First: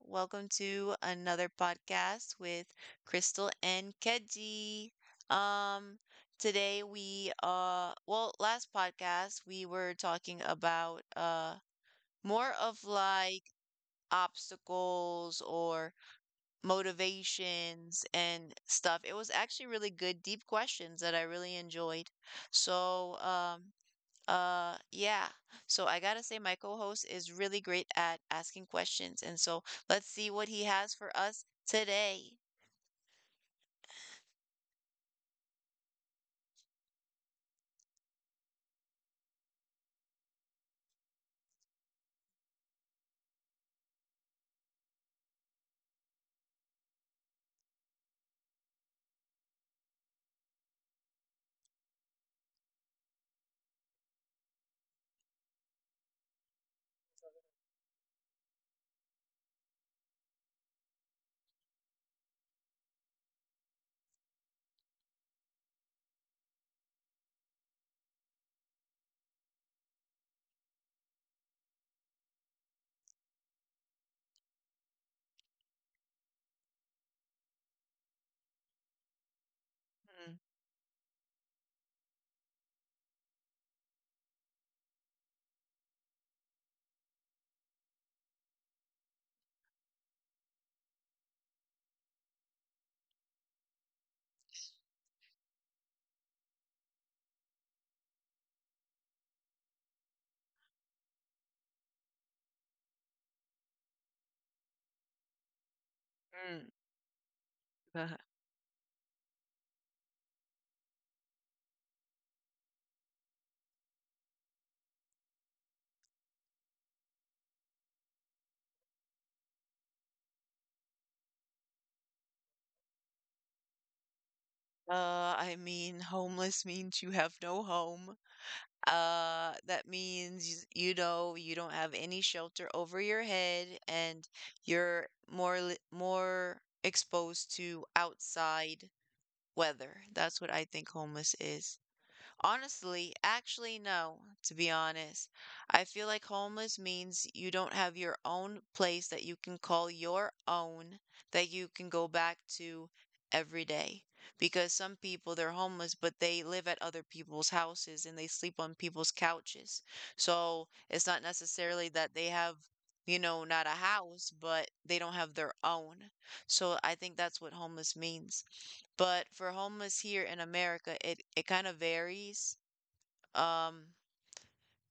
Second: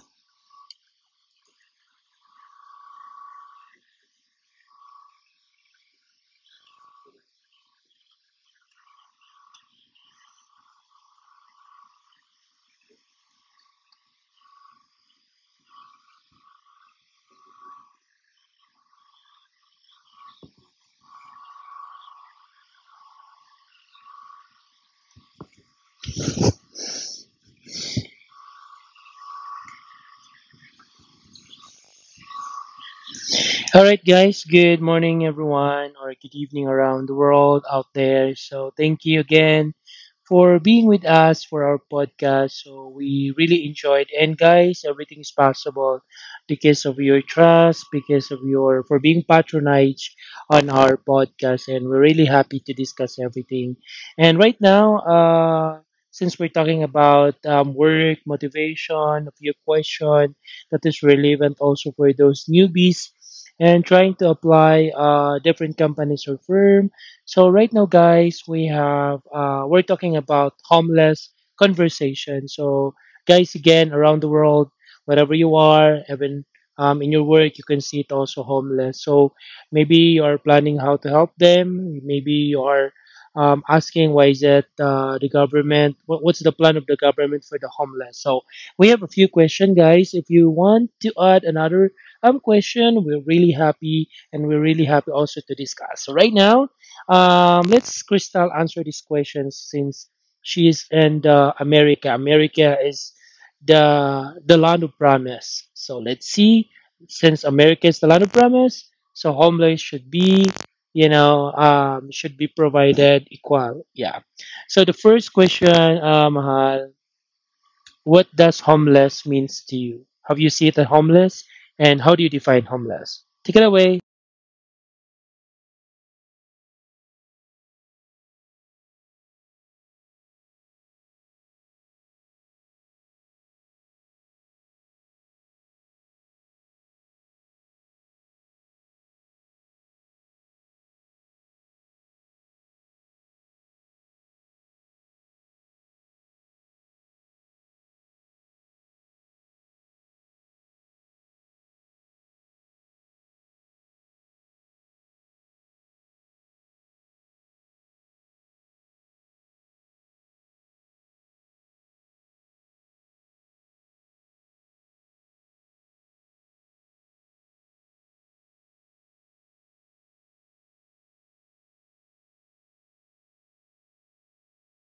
Welcome to another podcast with Crystal and Keji. Um, today last podcast we were talking about more of like obstacles or motivations and stuff. It was actually really good, deep questions that I really enjoyed. So, yeah. So I gotta say, my co-host is really great at asking questions, and so let's see what he has for us today. All right, guys. Good morning, everyone, or good evening around the world out there. So, thank you again for being with us for our podcast. So we really enjoyed. And guys, everything is possible because of your trust, because of your for being patronage on our podcast. And we're really happy to discuss everything. And right now, since we're talking about work, motivation, a few question that is relevant also for those newbies and trying to apply different companies or firm so right now, guys, we're talking about homeless conversation. So guys, again, around the world, wherever you are, even in your work, you can see it also homeless. So maybe you are Mhm. planning how to help them. Maybe you are asking why is it the government? What's the plan of the government for the homeless? So we have a few questions, guys. If you want to add another question, we're really happy and we're really happy also to discuss. So right now let's Crystal answer these questions since she is in the America. America is the land of promise. So let's see. Since America is the Uh-huh. land of promise, so homeless should be, should be provided equal. Yeah. So the first question, Mahal, what does homeless means to you? Have you seen the homeless, and how do you define homeless? Take it away. I mean, homeless means you have no home. That means, you know, you don't have any shelter over your head and you're more exposed to outside weather. That's what I think homeless is. Honestly, actually, no, to be honest. I feel like homeless means you don't have your own place that you can call your own, that you can go back to every day. Because some people, they're homeless, but they live at other people's houses and they sleep on people's couches. So it's not necessarily that they have, you know, not a house, but they don't have their own. So I think that's what homeless means. But for homeless here in America, it kind of varies. Um,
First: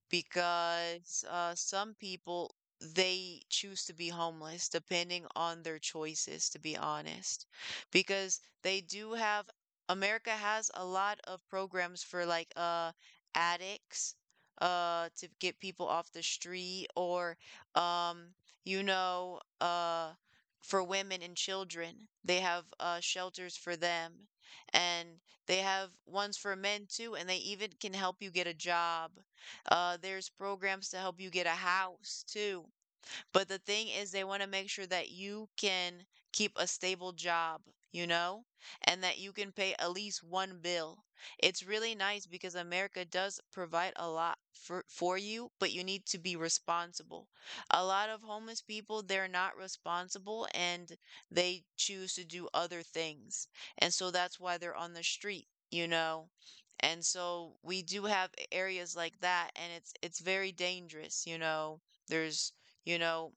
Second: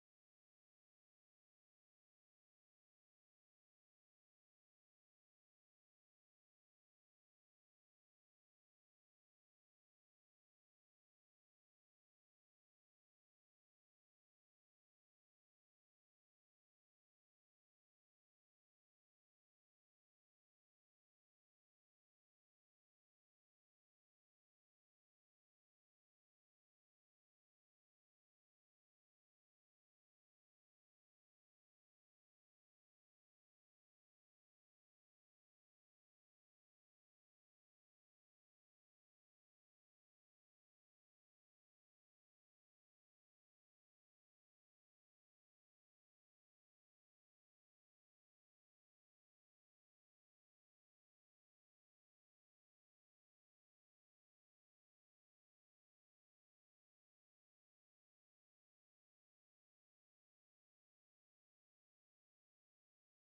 because some people they choose to be homeless depending on their choices, to be honest, because they do have, America has a lot of programs for like addicts to get people off the street, or um you know uh for women and children, they have shelters for them. And they have ones for men too, and they even can help you get a job. There's programs to help you get a house too. But the thing is, they want to make sure that you can keep a stable job, you know, and that you can pay at least one bill. It's really nice because America does provide a lot for you, but you need to be responsible. A lot of homeless people, they're not responsible, and they choose to do other things. And so that's why they're on the street, you know. And so we do have areas like that, and it's very dangerous, you know. There's, you know,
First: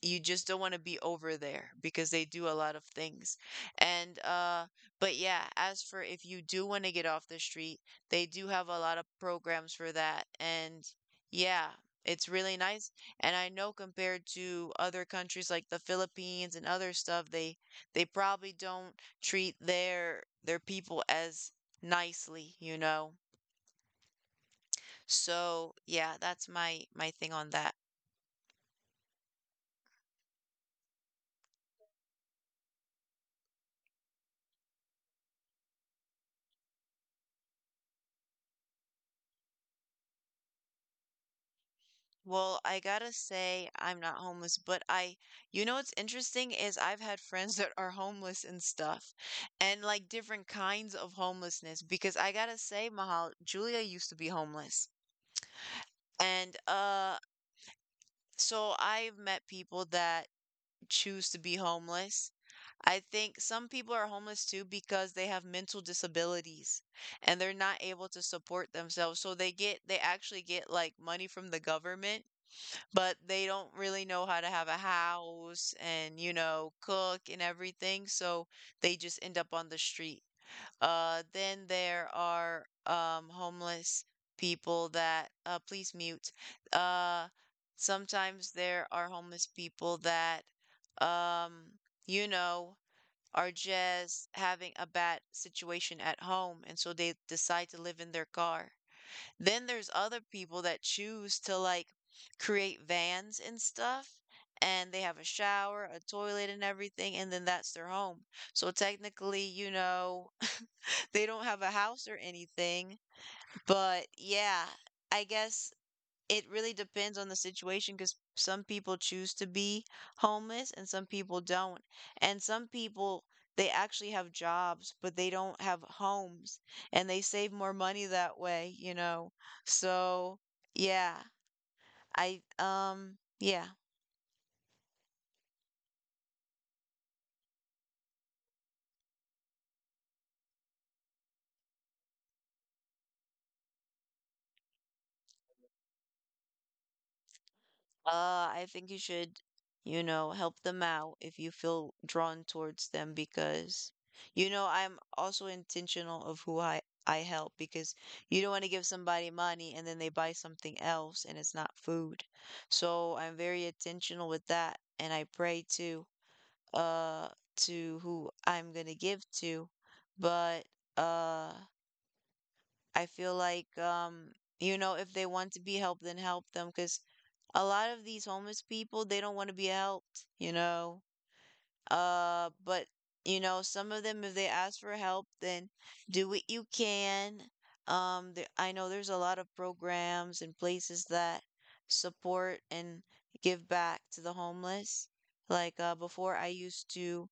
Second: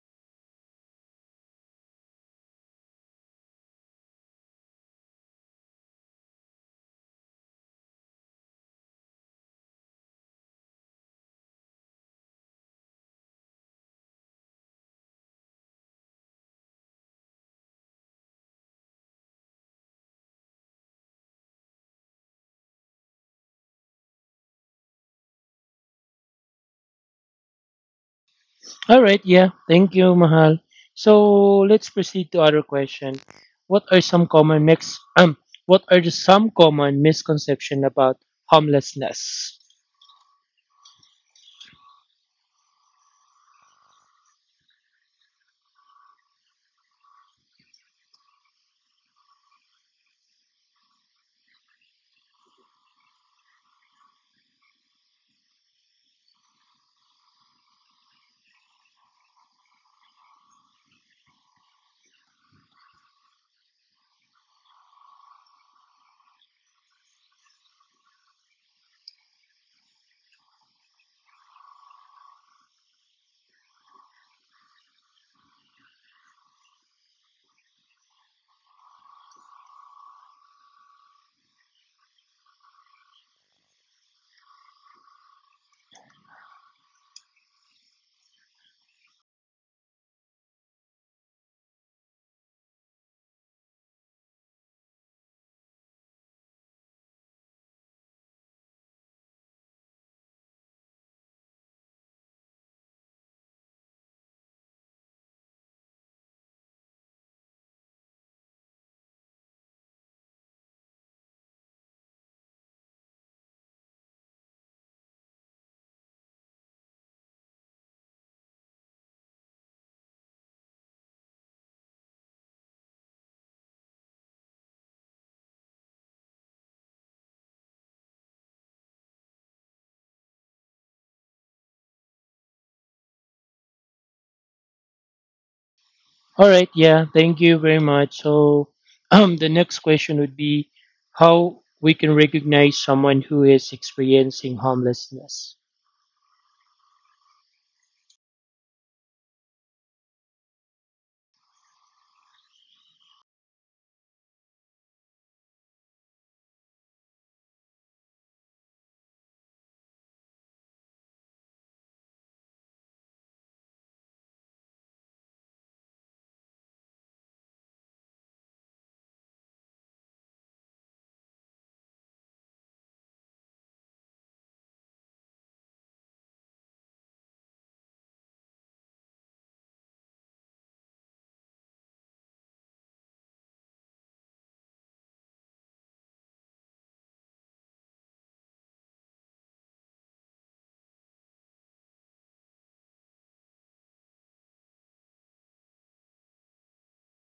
you just don't want to be over there because they do a lot of things. And but yeah, as for if you do want to get off the street, they do have a lot of programs for that. And yeah, it's really nice. And I know compared to other countries like the Philippines and other stuff, they probably don't treat their people as nicely, you know. So, yeah, that's my thing on that. All right, yeah. Thank you, Mahal. So let's proceed to other question. What are some common mix what are the some common misconception about homelessness? Well, I gotta say I'm not homeless, but I, you know what's interesting is I've had friends that are homeless and stuff, and like different kinds of homelessness. Because I gotta say, Mahal, Julia used to be homeless, and so I've met people that choose to be homeless. I think some people are homeless too because they have mental disabilities and they're not able to support themselves. So they actually get like money from the government, but they don't really know how to have a house and, you know, cook and everything, so they just end up on the street. Then there are homeless people that, please mute. Uh sometimes there are homeless people that, um you know are just having a bad situation at home, and so they decide to live in their car. Then there's other people that choose to like create vans and stuff, and they have a shower, a toilet, and everything, and then that's their home. So technically, you know, they don't have a house or anything. But yeah, I guess it really depends on the situation because some people choose to be homeless and some people don't. And some people, they actually have jobs, but they don't have homes, and they save more money that way, you know. So, yeah, I, um, yeah. All right, yeah. Thank you very much. So the next question would be how we can recognize someone who is experiencing homelessness. I think you should, you know, help them out if you feel drawn towards them because, you know, I'm also intentional of who I help because you don't want to give somebody money and then they buy something else and it's not food. So I'm very intentional with that, and I pray uh to who I'm gonna give to. But uh I feel like, you know, if they want to be helped, then help them, because a lot of these homeless people, they don't want to be helped, you know? But you know, some of them, if they ask for help, then do what you can. I know there's a lot of programs and places that support and give back to the homeless. Like, before, I used to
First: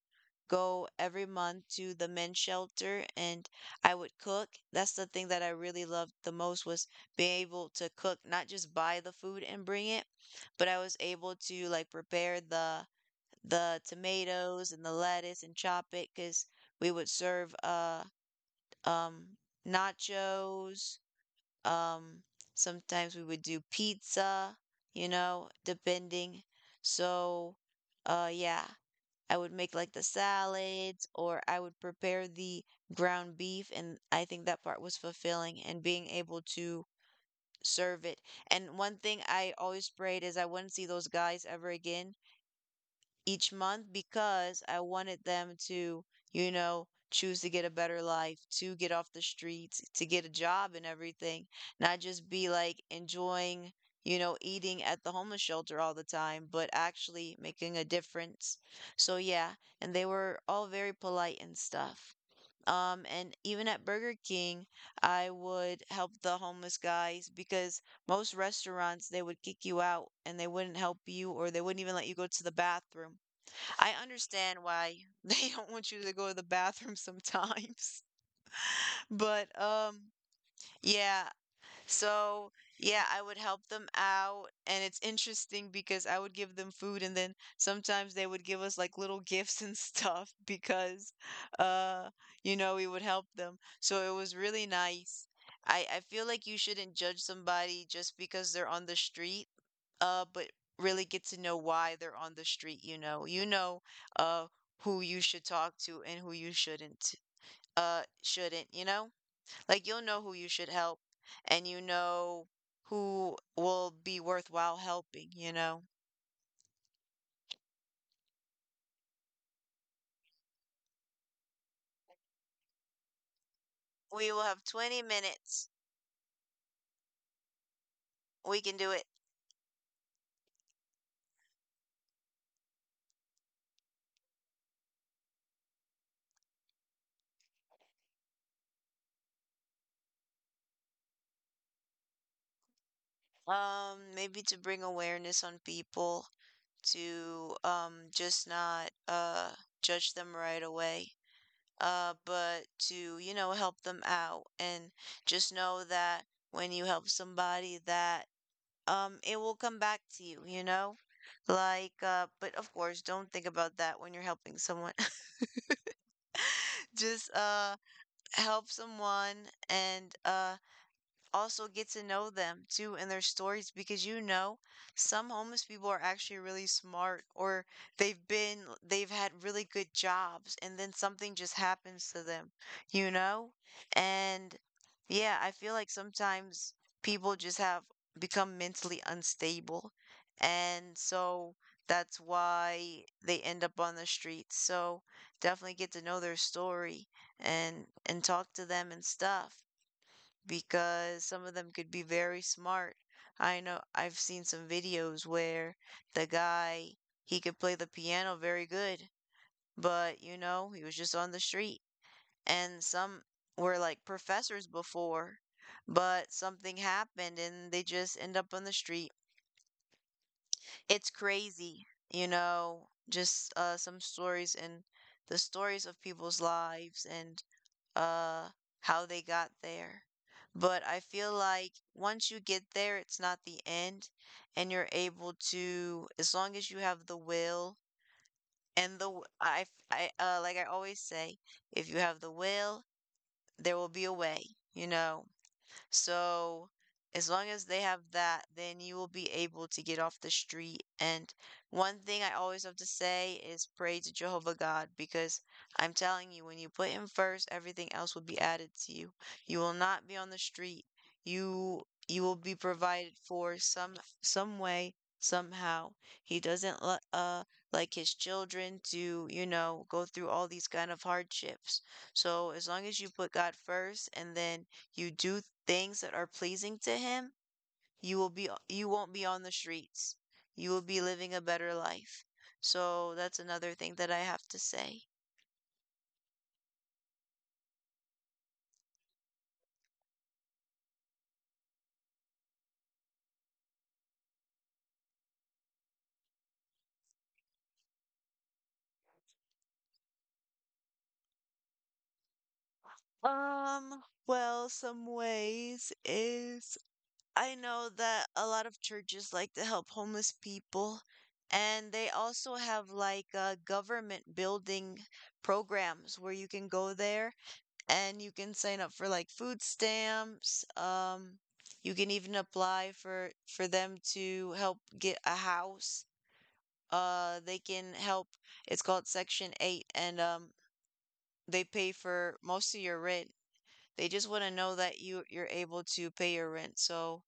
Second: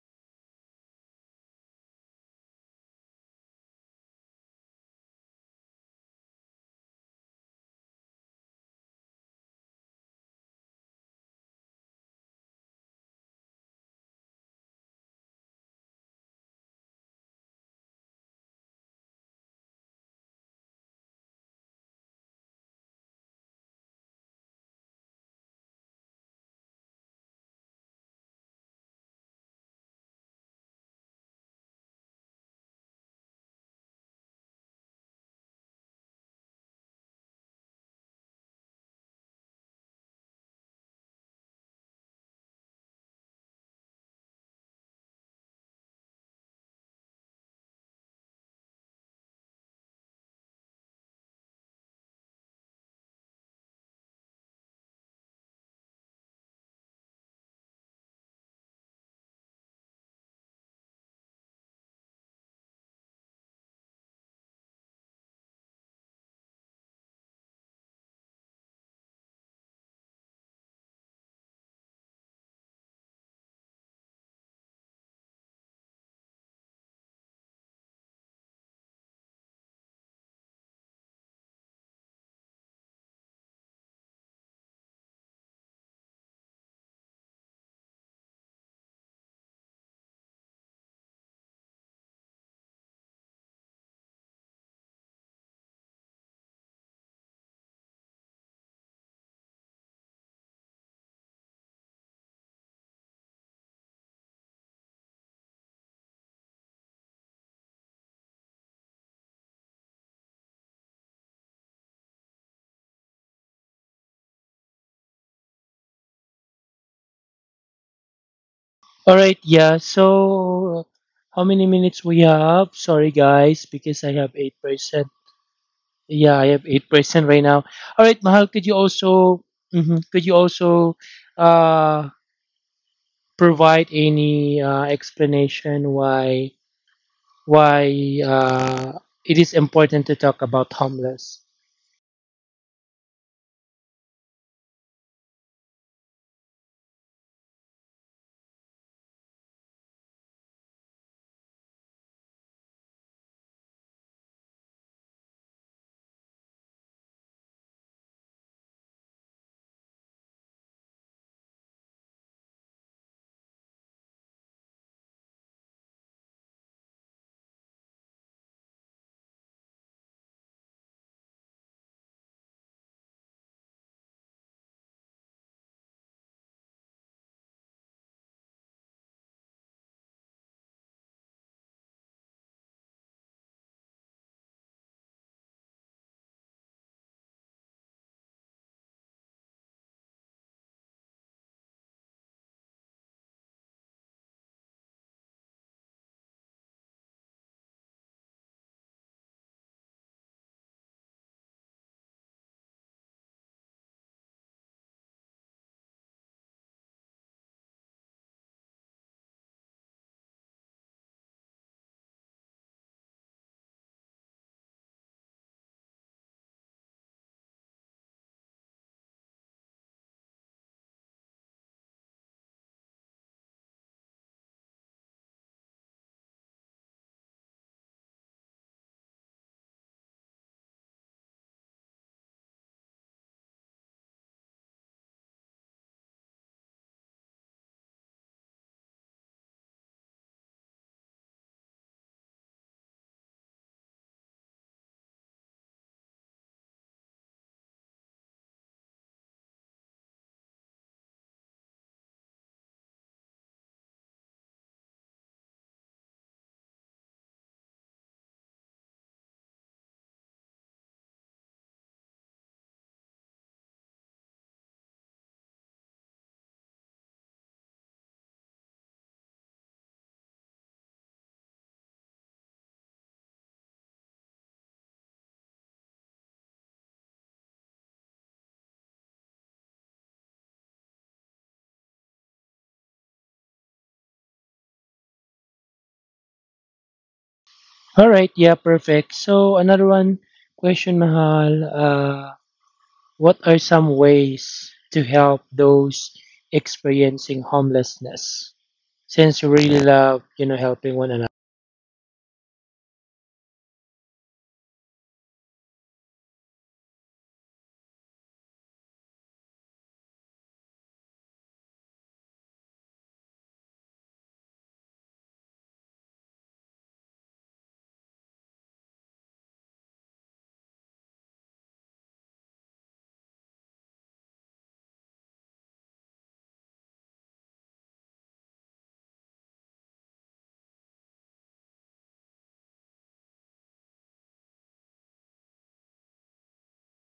go every month to the men's shelter and I would cook. That's the thing that I really loved the most, was being able to cook, not just buy the food and bring it, but I was able to like prepare the tomatoes and the lettuce and chop it, because we would serve um nachos, um sometimes we would do pizza, you know, depending. So yeah, I would make like the salads, or I would prepare the ground beef, and I think that part was fulfilling, and being able to serve it. And one thing I always prayed is I wouldn't see those guys ever again each month, because I wanted them to, you know, choose to get a better life, to get off the streets, to get a job and everything, not just be like enjoying, you know, eating at the homeless shelter all the time, but actually making a difference. So yeah, and they were all very polite and stuff. And even at Burger King, I would help the homeless guys because most restaurants they would kick you out and they wouldn't help you, or they wouldn't even let you go to the bathroom. I understand why they don't want you to go to the bathroom sometimes. But um yeah, so, yeah, I would help them out. And it's interesting because I would give them food, and then sometimes they would give us like little gifts and stuff because, uh, you know, we would help them. So it was really nice. I feel like you shouldn't judge somebody just because they're on the street, but really get to know why they're on the street, you know. You know, uh, who you should talk to and who you shouldn't, you know? Like, you'll know who you should help, and you know who will be worthwhile helping, you know? All right, yeah. So how many minutes we have? Sorry guys because I We will have have 20 8%. minutes. Yeah, I have 8% right now. All right, Mahal, We could can you do it. also mhm, could you also uh, provide any explanation why it is important to talk about homeless? Maybe to bring awareness on people, to just not judge them right away. But to, you know, help them out and just know that when you help somebody, that it will come back to you, you know? Like, but of course don't think about that when you're helping someone. Just help someone, and also get to know them too and their stories, because, you know, some homeless people are actually really smart, or they've been, they've had really good jobs, and then something just happens to them, you know? And yeah, I feel like sometimes people just have become mentally unstable, and so that's why they end up on the streets. So definitely get to know their story, and talk to them and stuff, because some of them could be very smart. I know I've seen some videos where the guy, he could play the piano very good, but, you know, he was just on the street. And some were like professors before, but something happened and they just end up on the street. It's crazy, you know, just, some stories, and the stories of people's lives, and uh, how they got there. But I feel like once you get there, it's not the end, and you're able to, as long as you have the will and the, like I always say, if you have the will, there will be a way, you know? So as long as they have that, then you will be able to get off the street. And one thing I always have to say is pray to Jehovah God, because I'm telling you, when you put him first, everything else will be added to you. You will not be on the street. You will be provided for some way, somehow. He doesn't let like his children to, you know, go through all these kind of hardships. So as long as you put God first, and then you do things that are pleasing to him, you will be, you won't be on the streets. You will be living a better life. So that's another thing that I have to say. All right, yeah, perfect. So another one question, Mahal. What are some ways to help those experiencing homelessness? Since you really love, you know, helping one another. Well, some ways is I know that a lot of churches like to help homeless people, and they also have like government building programs where you can go there and you can sign up for like food stamps. You can even apply for them to help get a house. They can help. It's called Section 8, and they pay for most of your rent. They just want to know that you're able to pay your rent. So,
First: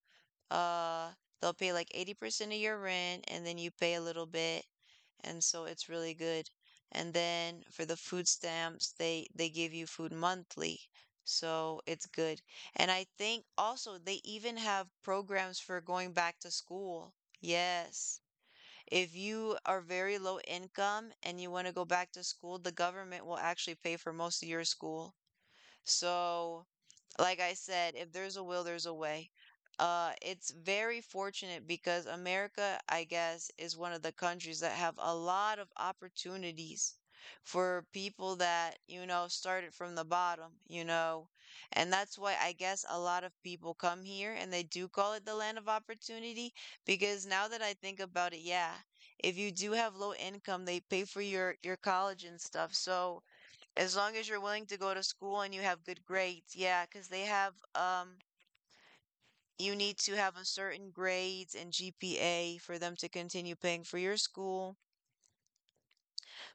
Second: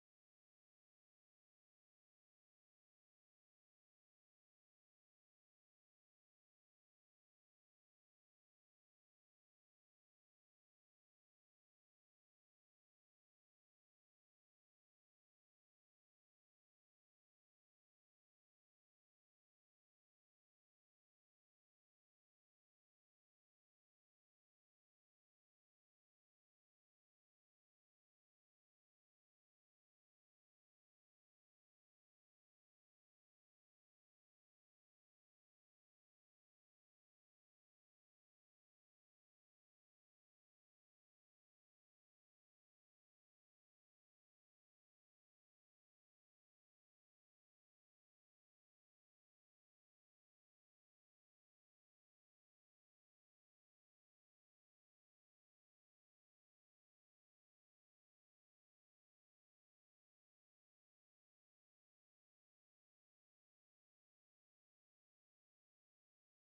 uh, they'll pay like 80% of your rent, and then you pay a little bit, and so it's really good. And then for the food stamps, they give you food monthly, so it's good. And I think also they even have programs for going back to school. Yes. If you are very low income and you want to go back to school, the government will actually pay for most of your school. So, like I said, if there's a will, there's a way. It's very fortunate because America, I guess, is one of the countries that have a lot of opportunities for people that, you know, started from the bottom, you know. And that's why I guess a lot of people come here and they do call it the land of opportunity because now that I think about it, yeah, if you do have low income, they pay for your college and stuff. So, as long as you're willing to go to school and you have good grades, yeah, because they have you need to have a certain grades and GPA for them to continue paying for your school.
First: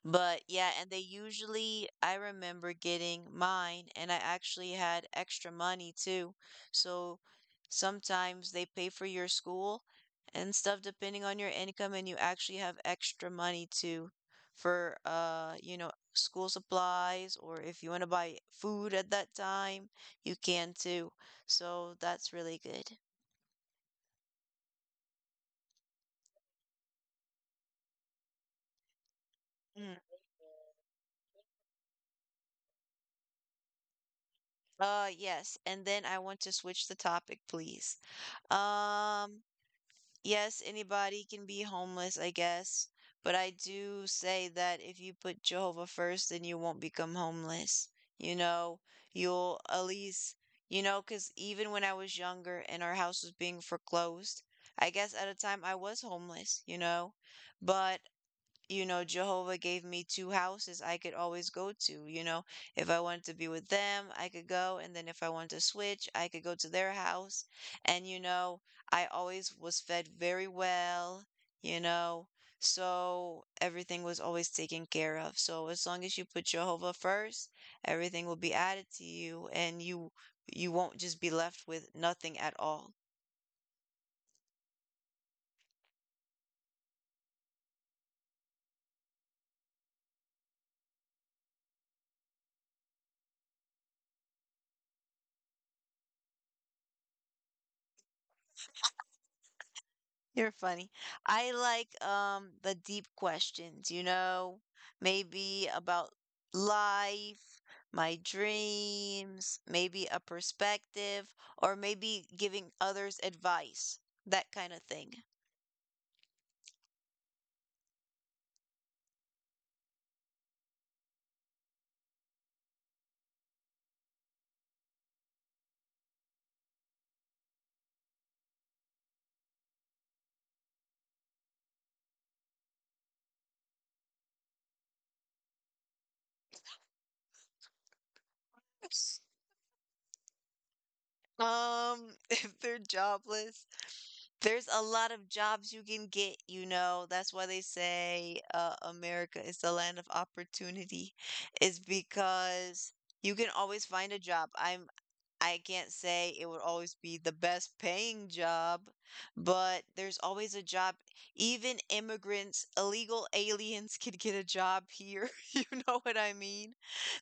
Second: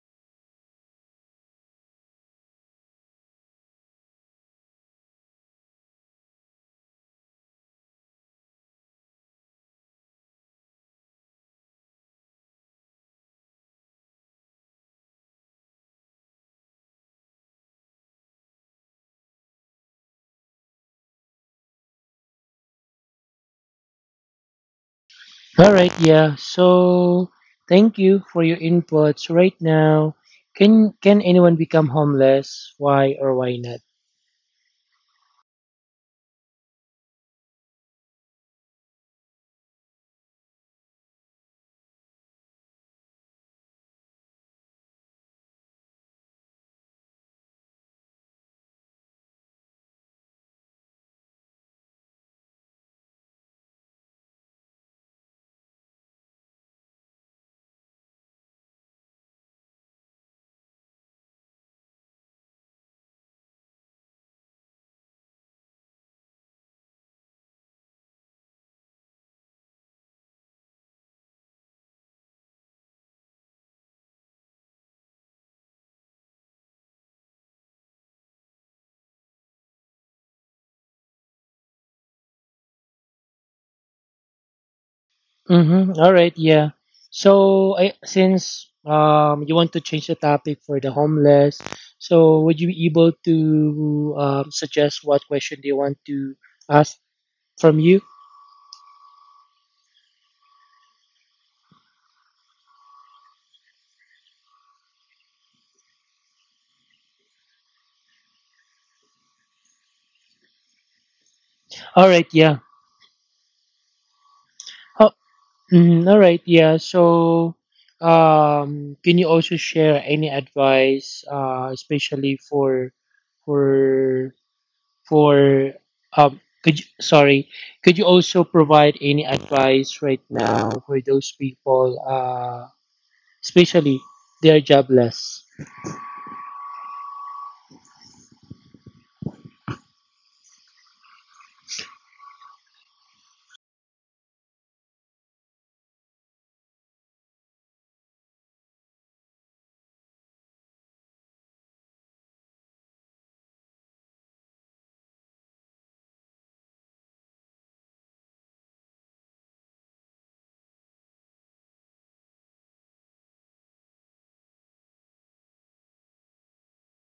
But yeah, and they usually, I remember getting mine, and I actually had extra money too. So sometimes they pay for your school and stuff depending on your income, and you actually have extra money too for you know, school supplies, or if you want to buy food at that time, you can too. So that's really good. All right, yeah. So thank you for your inputs right Mm. now. Can anyone become homeless? Why or why not? Yes, and then I want to switch the topic, please. Um, Yes, anybody can be homeless, I guess, but I do say that if you put Jehovah first, then you won't become homeless. You know, you'll at least, you know, because even when I was younger and our house was being foreclosed, I guess at a time I was homeless, you know, but you know, Jehovah gave me two houses I could always go to. You know, if I wanted to be with them, I could go. And then if I wanted to switch, I could go to their house. And, you know, I always was fed very well, you know, so everything was always taken care of. So as long as you put Jehovah first, everything will be added to you and you won't just be left with nothing at all. Mm-hmm. All right, yeah. So since you want to change the topic for the homeless, so would you be able to suggest what question do you want to ask from you? You're funny. I like the deep questions, you know, maybe about life, my dreams, maybe a perspective, or All maybe right, yeah. giving others advice, that kind of thing. Mhm, all right. Yeah. So, can you also share any advice, especially for, for, um, could you, sorry, could you also provide any advice right now for those people, especially they are jobless? If they're jobless, there's a lot of jobs you can get, you know. That's why they say America is the land of opportunity, is because you can always find a job. I can't say it would always be the best paying job, but there's always a job. Even immigrants, illegal aliens can get a job here. You know what I mean?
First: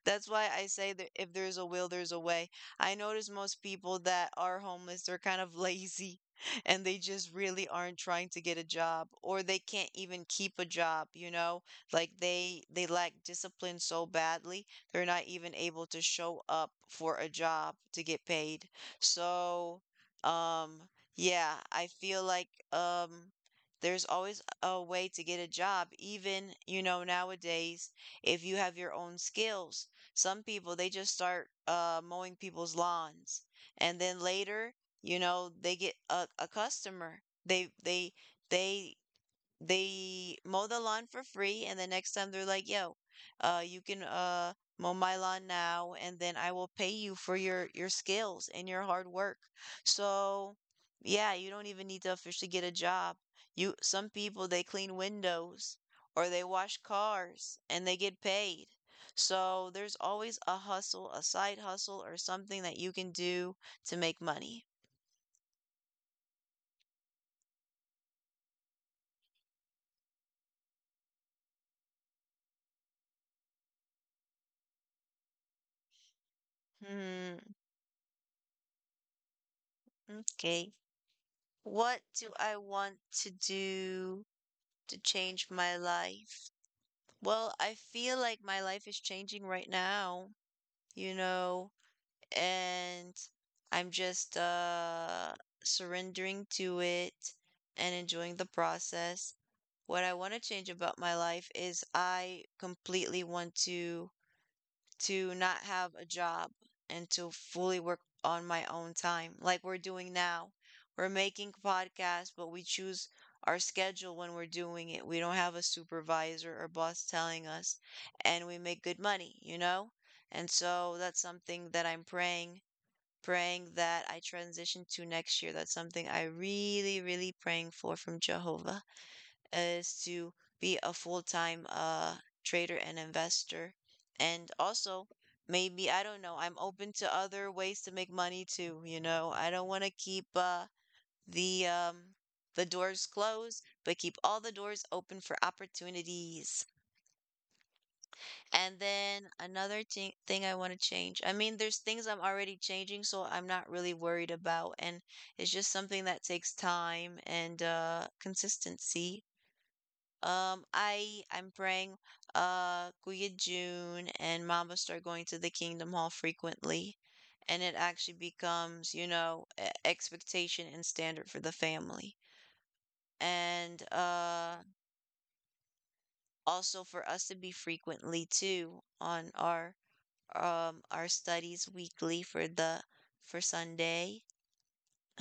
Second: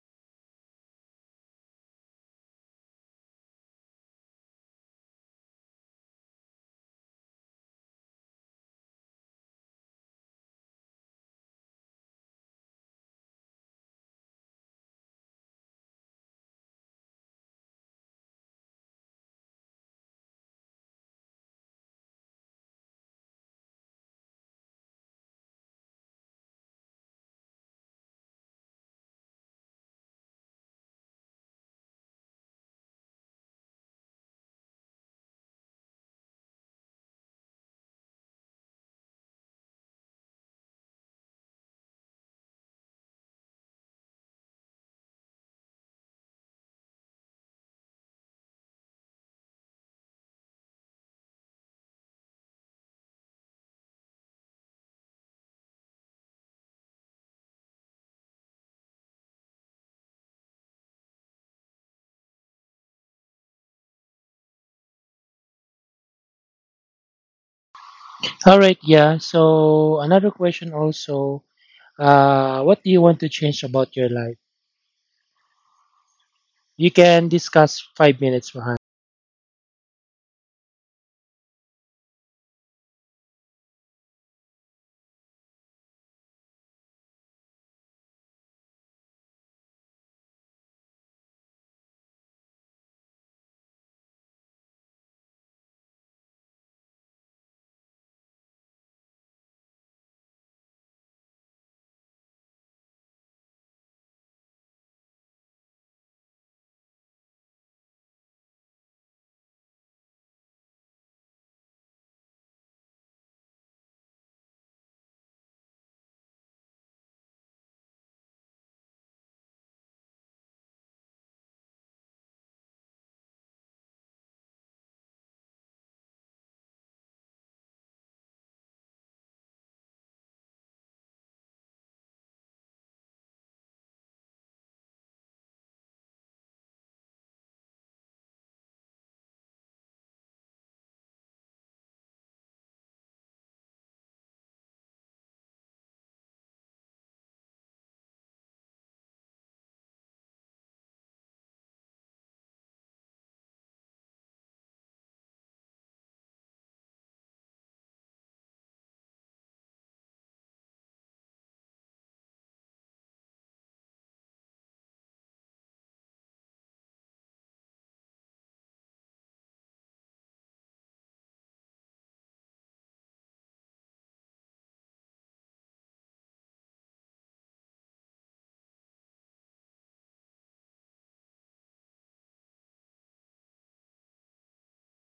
That's why I say that if there's a will, there's a way. I notice most people that are homeless, they're kind of lazy and they just really aren't trying to get a job or they can't even keep a job, you know? Like they lack discipline so badly they're not even able to show up for a job to get paid. So, um, yeah, I feel like there's always a way to get a job, even, you know, nowadays, if you have your own skills. Some people they just start mowing people's lawns and then later, you know, they get a customer. They they they they mow the lawn for free and the next time they're like yo you can mow my lawn now and then I will pay you for your skills and your hard work. So yeah, you don't even need to officially get a job. You, some people they clean windows or they wash cars and they get paid. So there's always a hustle, a side hustle or something that you can do to make money. All right. Yeah. So another question also, what do you want to change about your life? You can Hmm. discuss 5 minutes behind. Okay. What do I want to do to change my life? Well, I feel like my life is changing right now, you know, and I'm just surrendering to it and enjoying the process. What I want to change about my life is I completely want to not have a job and to fully work on my own time, like we're doing now. We're making podcasts, but we choose our schedule when we're doing it. We don't have a supervisor or boss telling us, and we make good money, you know? And so that's something that I'm praying that I transition to next year. That's something I really, really praying for from Jehovah is to be a full-time trader and investor. And also, maybe I don't know, I'm open to other ways to make money too, you know. I don't want to keep the um the doors closed, but keep all the doors open for opportunities. And then another thing I want to change. I mean, there's things I'm already changing, so I'm not really worried about, and it's just something that takes time and consistency. I'm praying Kuya June and Mama start going to the Kingdom Hall frequently, and it actually becomes, you know, expectation and standard for the family. And also for us to be frequently too on our studies weekly for the for Sunday.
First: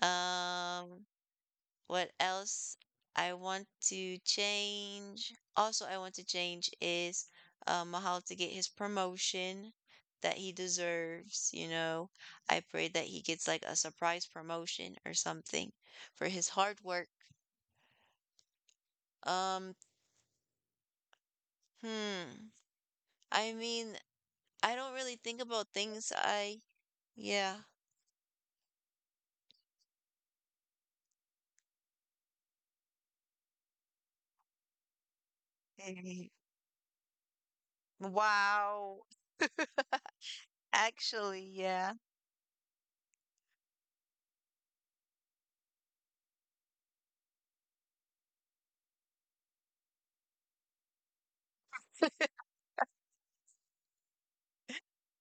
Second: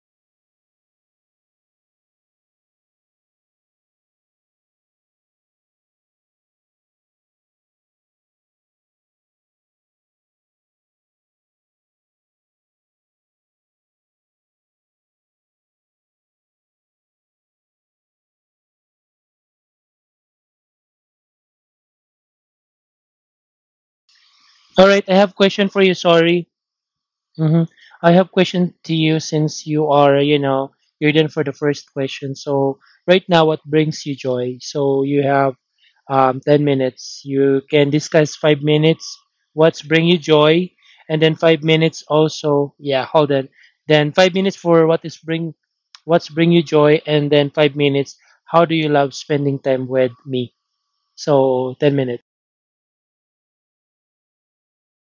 Um, what else I want to change? Also, I want to change is Mahal to get his promotion that he deserves. You know, I pray that he gets like a surprise promotion or something for his hard work. Um, hmm. I mean, I All don't right. really I have think about question for you. things. Sorry. I, yeah. hmm I have question to you since you are, you know, you're done for the first question. So right now, what brings you joy? So you have 10 minutes. You can discuss five Wow. minutes. What's bring you joy? And then Actually, five yeah, minutes also. Yeah, hold on. Then 5 minutes for what's bring you joy? And then 5 minutes. How do you love spending time with me? So 10 minutes.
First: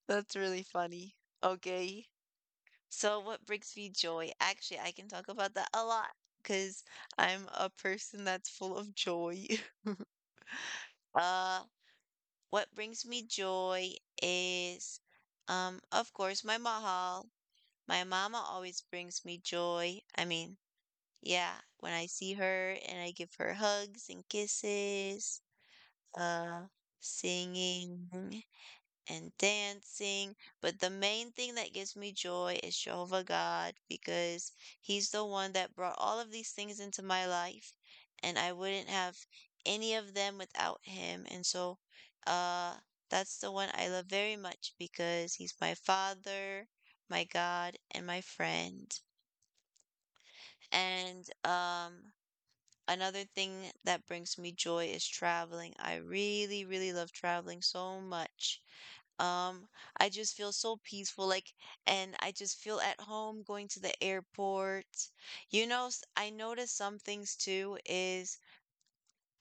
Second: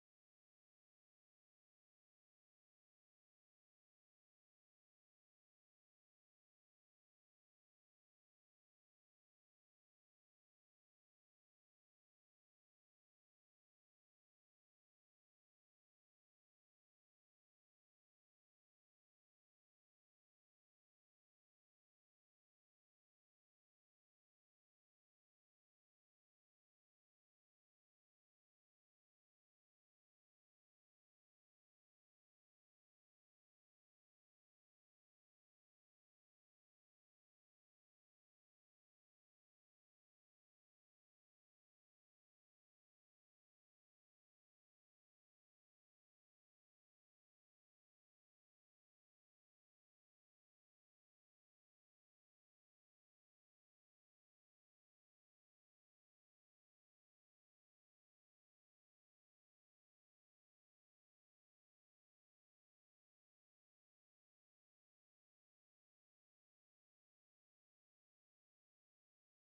that's really funny. Okay. So what brings me joy? Actually, I can talk about that a lot because I'm a person that's full of joy. Uh, what brings me joy is, of course, my mahal. My mama always brings me joy. I mean, yeah, when I see her and I give her hugs and kisses, uh, singing and dancing. But the main thing that gives me joy is Jehovah God because He's the one that brought all of these things into my life, and I wouldn't have any of them without Him. And so, uh, that's the one I love very much because He's my Father, my God, and my friend. And another thing that brings me joy is traveling. I really, really love traveling so much. Um, I just feel so peaceful, like, and I just feel at home going to the airport. You know, I notice some things too is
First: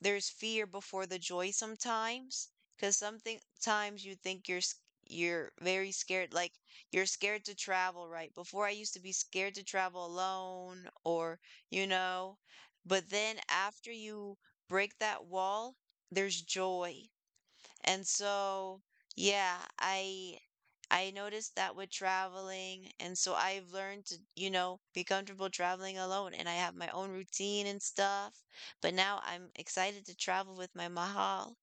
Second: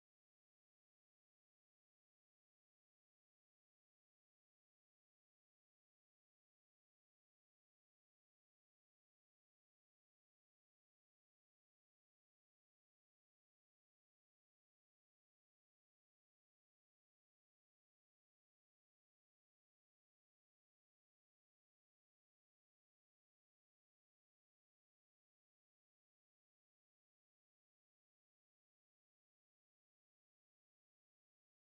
there's fear before the joy sometimes, because something times you think you're very scared, like you're scared to travel, right? Before I used to be scared to travel alone, or you know, but then after you break that wall, there's joy. And so, yeah, I noticed that with traveling, and so I've learned to, you know, be comfortable traveling alone, and I have my own routine and stuff. But now I'm excited to travel with my mahal.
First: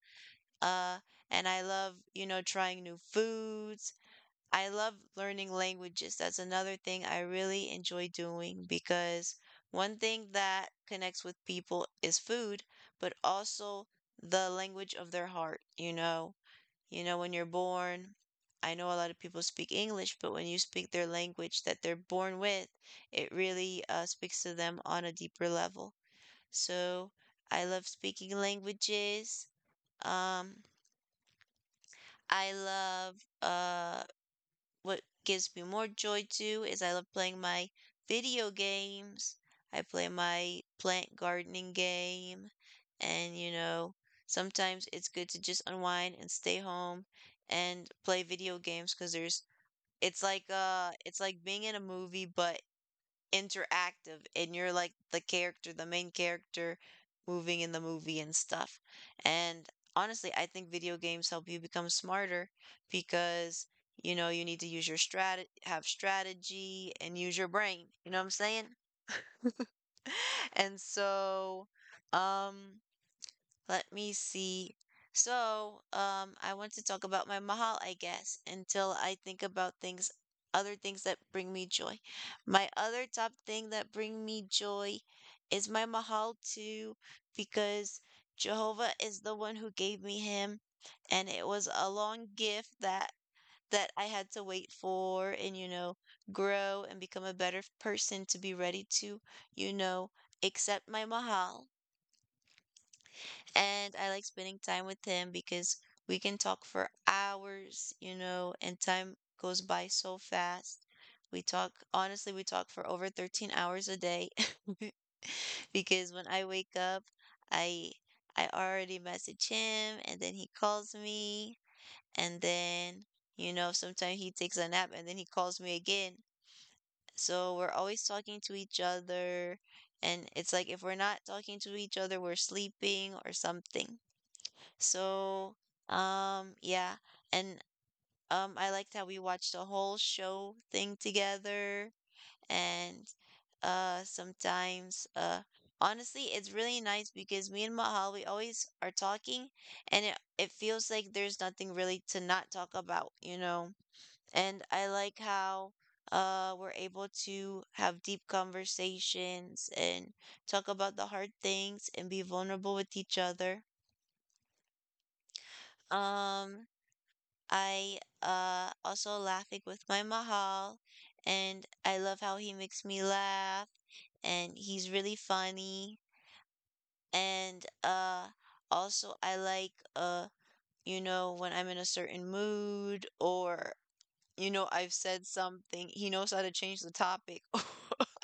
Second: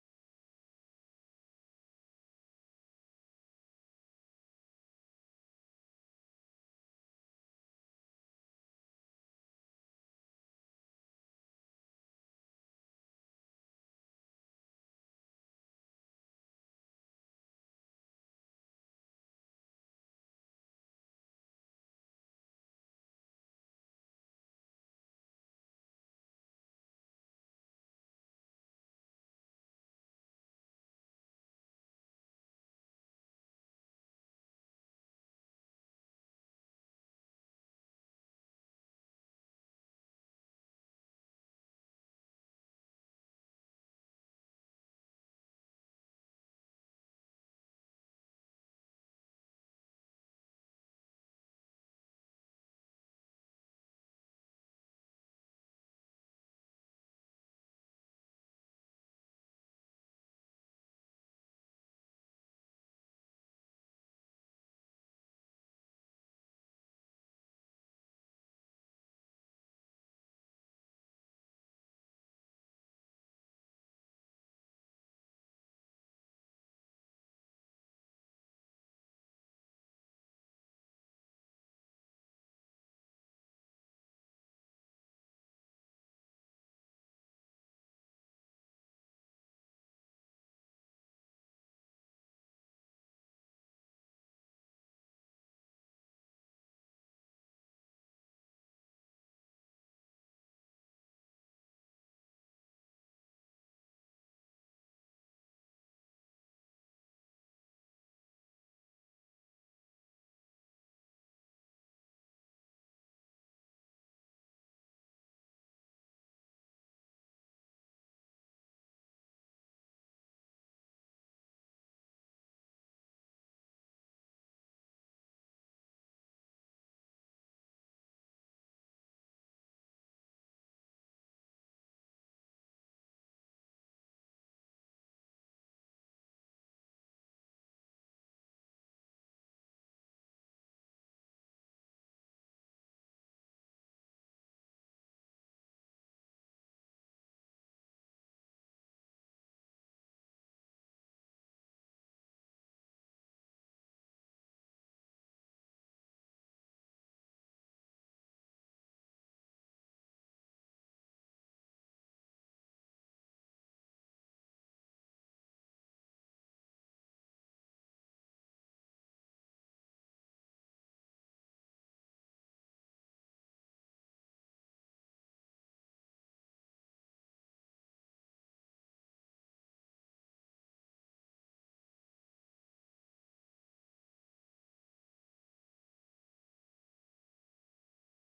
Uh, and I love, you know, trying new foods. I love learning languages. That's another thing I really enjoy doing because one thing that connects with people is food, but also the language of their heart, you know, when you're born, I know a lot of people speak English, but when you speak their language that they're born with, it really speaks to them on a deeper level. So I love speaking languages. Um, I love uh what gives me more joy too is I love playing my video games. I play my plant gardening game. And, you know, sometimes it's good to just unwind and stay home and play video games because there's, it's like being in a movie, but interactive and you're like the character, the main character moving in the movie and stuff. And honestly, I think video games help you become smarter because you know you need to use your strat have strategy and use your brain. You know what I'm saying? And so um let me see. So, I want to talk about my mahal, I guess, until I think about things, other things that bring me joy. My other top thing that bring me joy is my mahal too, because Jehovah is the one who gave me him, and it was a long gift that I had to wait for and grow and become a better person to be ready to you know accept my mahal. And I like spending time with him because we can talk for hours, you know, and time goes by so fast. We talk, honestly, we talk for over 13 hours a day because when I wake up, I I already message him and then he calls me, and then you know sometimes he takes a nap and then he calls me again. So we're always talking to each other, and it's like if we're not talking to each other, we're sleeping or something. So, yeah, and I liked how we watched the whole show thing together, and sometimes, honestly, it's really nice because me and Mahal we always are talking, and it feels like there's nothing really to not talk about, you know. And I like how we're able to have deep conversations and talk about the hard things and be vulnerable with each other. Um, I also laughing with my Mahal, and I love how he makes me laugh and he's really funny. And also I like, you know, when I'm in a certain mood, or you know I've said something, he knows how to change the topic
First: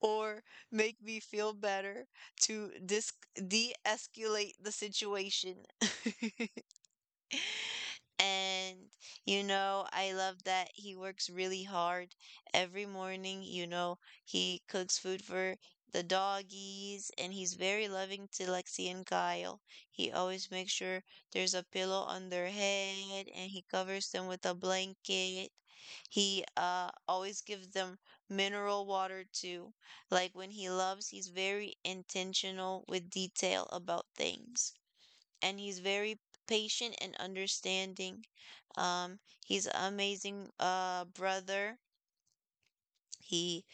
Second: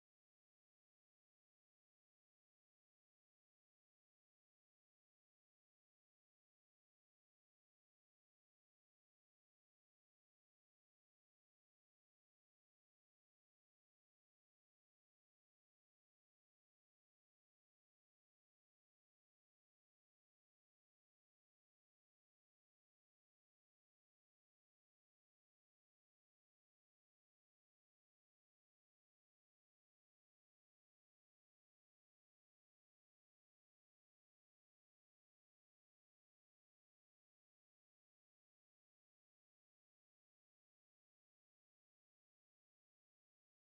or make me feel better to dis de-escalate the situation. And, you know, I love that he works really hard every morning. You know, he cooks food for the doggies, and he's very loving to Lexi and Kyle. He always makes sure there's a pillow on their head, and he covers them with a blanket. He always gives them mineral water too. Like when he loves, he's very intentional with detail about things, and he's very patient and understanding. Um, he's an amazing brother. He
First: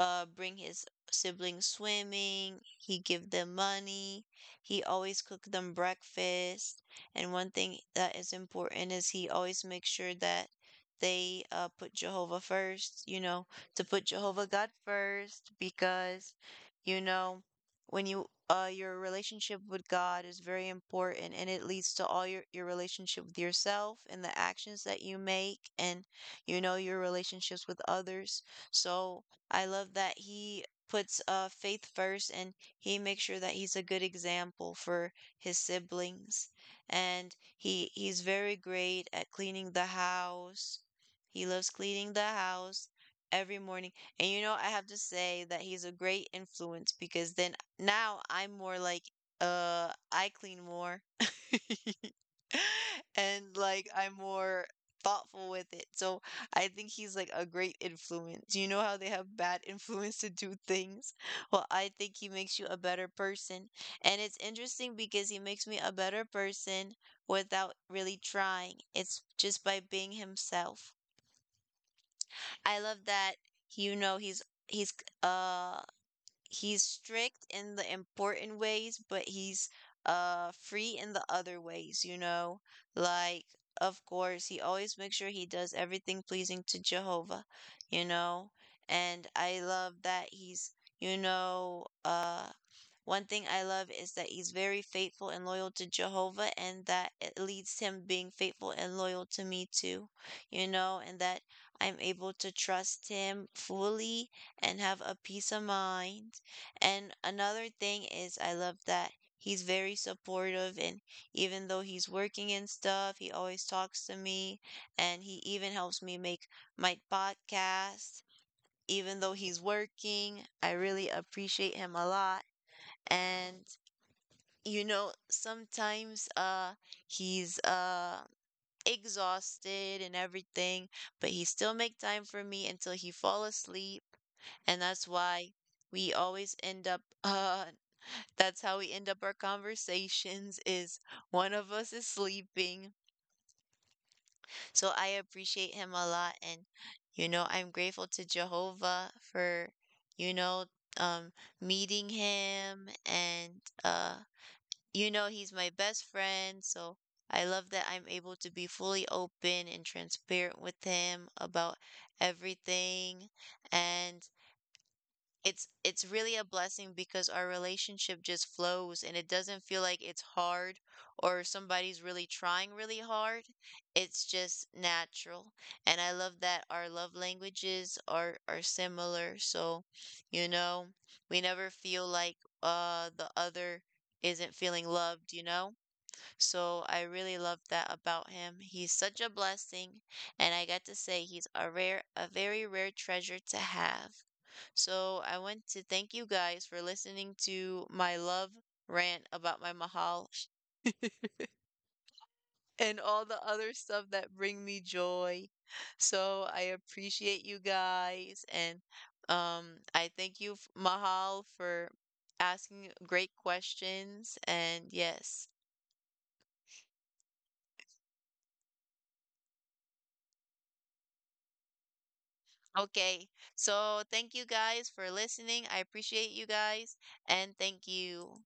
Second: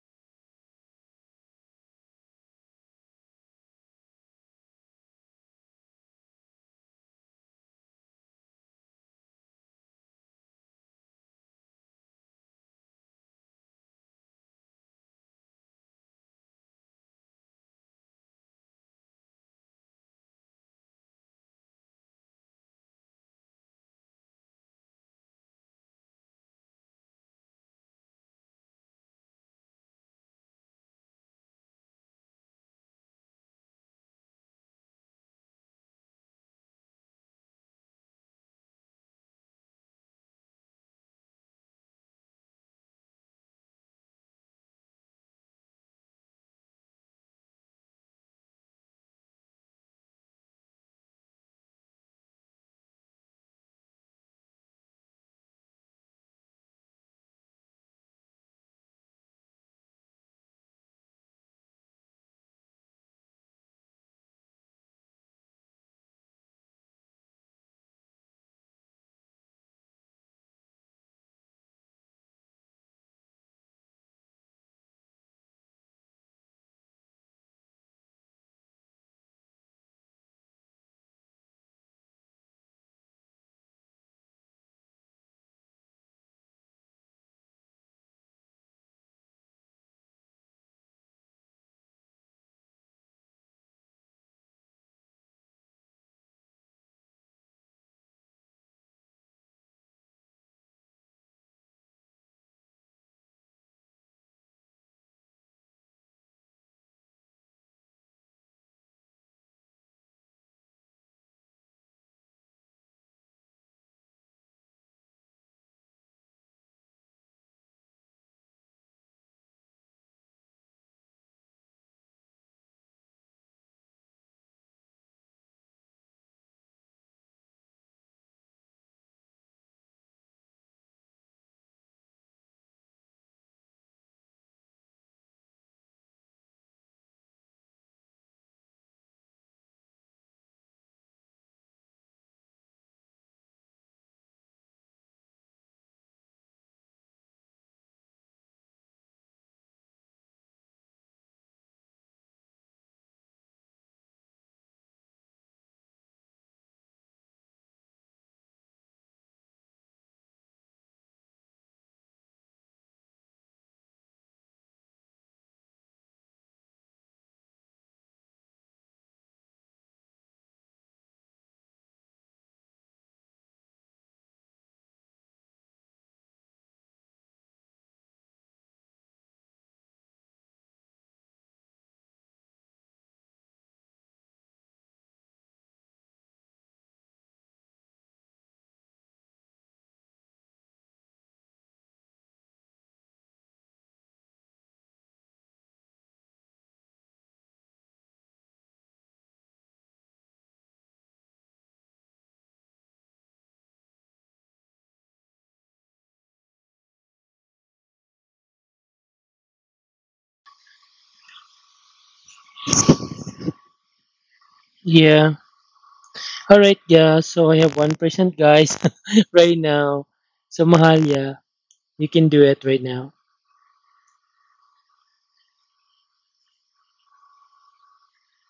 bring his siblings swimming, he give them money, he always cook them breakfast. And one thing that is important is he always makes sure that they put Jehovah first, you know, to put Jehovah God first, because you know when you your relationship with God is very important, and it leads to all your relationship with yourself and the actions that you make and you know your relationships with others. So I love that he puts, faith first, and he makes sure that he's a good example for his siblings. And he's very great at cleaning the house. He loves cleaning the house every morning. And you know, I have to say that he's a great influence, because then now I'm more like, I clean more and like I'm more thoughtful with it. So I think he's like a great influence. You know how they have bad influence to do things? Well, I think he makes you a better person. And it's interesting because he makes me a better person without really trying. It's just by being himself. I love that you know uh he's strict in the important ways, but he's free in the other ways, you know? Like, of course, he always makes sure he does everything pleasing to Jehovah, you know? And I love that he's, you know, one thing I love is that he's very faithful and loyal to Jehovah, and that it leads him being faithful and loyal to me too, you know, and that I'm able to trust him fully and have a peace of mind. And another thing is, I love that he's very supportive. And even though he's working and stuff, he always talks to me. And he even helps me make my podcast. Even though he's working, I really appreciate him a lot. And, you know, sometimes, he's, exhausted and everything, but he still make time for me until he fall asleep. And that's why we always end up that's how we end up our conversations is one of us is sleeping. So I appreciate him a lot, and you know, I'm grateful to Jehovah for you know um meeting him, and uh you know he's my best friend, so I love that I'm able to be fully open and transparent with him about everything. And it's really a blessing because our relationship just flows, and it doesn't feel like it's hard or somebody's really trying really hard. It's just natural. And I love that our love languages are similar. So, you know, we never feel like the other isn't feeling loved, you know? So I really love that about him. He's such a blessing, and I got to say he's a very rare treasure to have. So I want to thank you guys for listening to my love rant about my Mahal and all the other stuff that bring me joy. So I appreciate you guys, and I thank you, Mahal, for asking great questions, and Yeah. yes. All right, yeah. So I have 1%, guys, right now. So Mahal, yeah, you can do it right now. Okay. So thank you guys for listening. I appreciate you guys and thank you.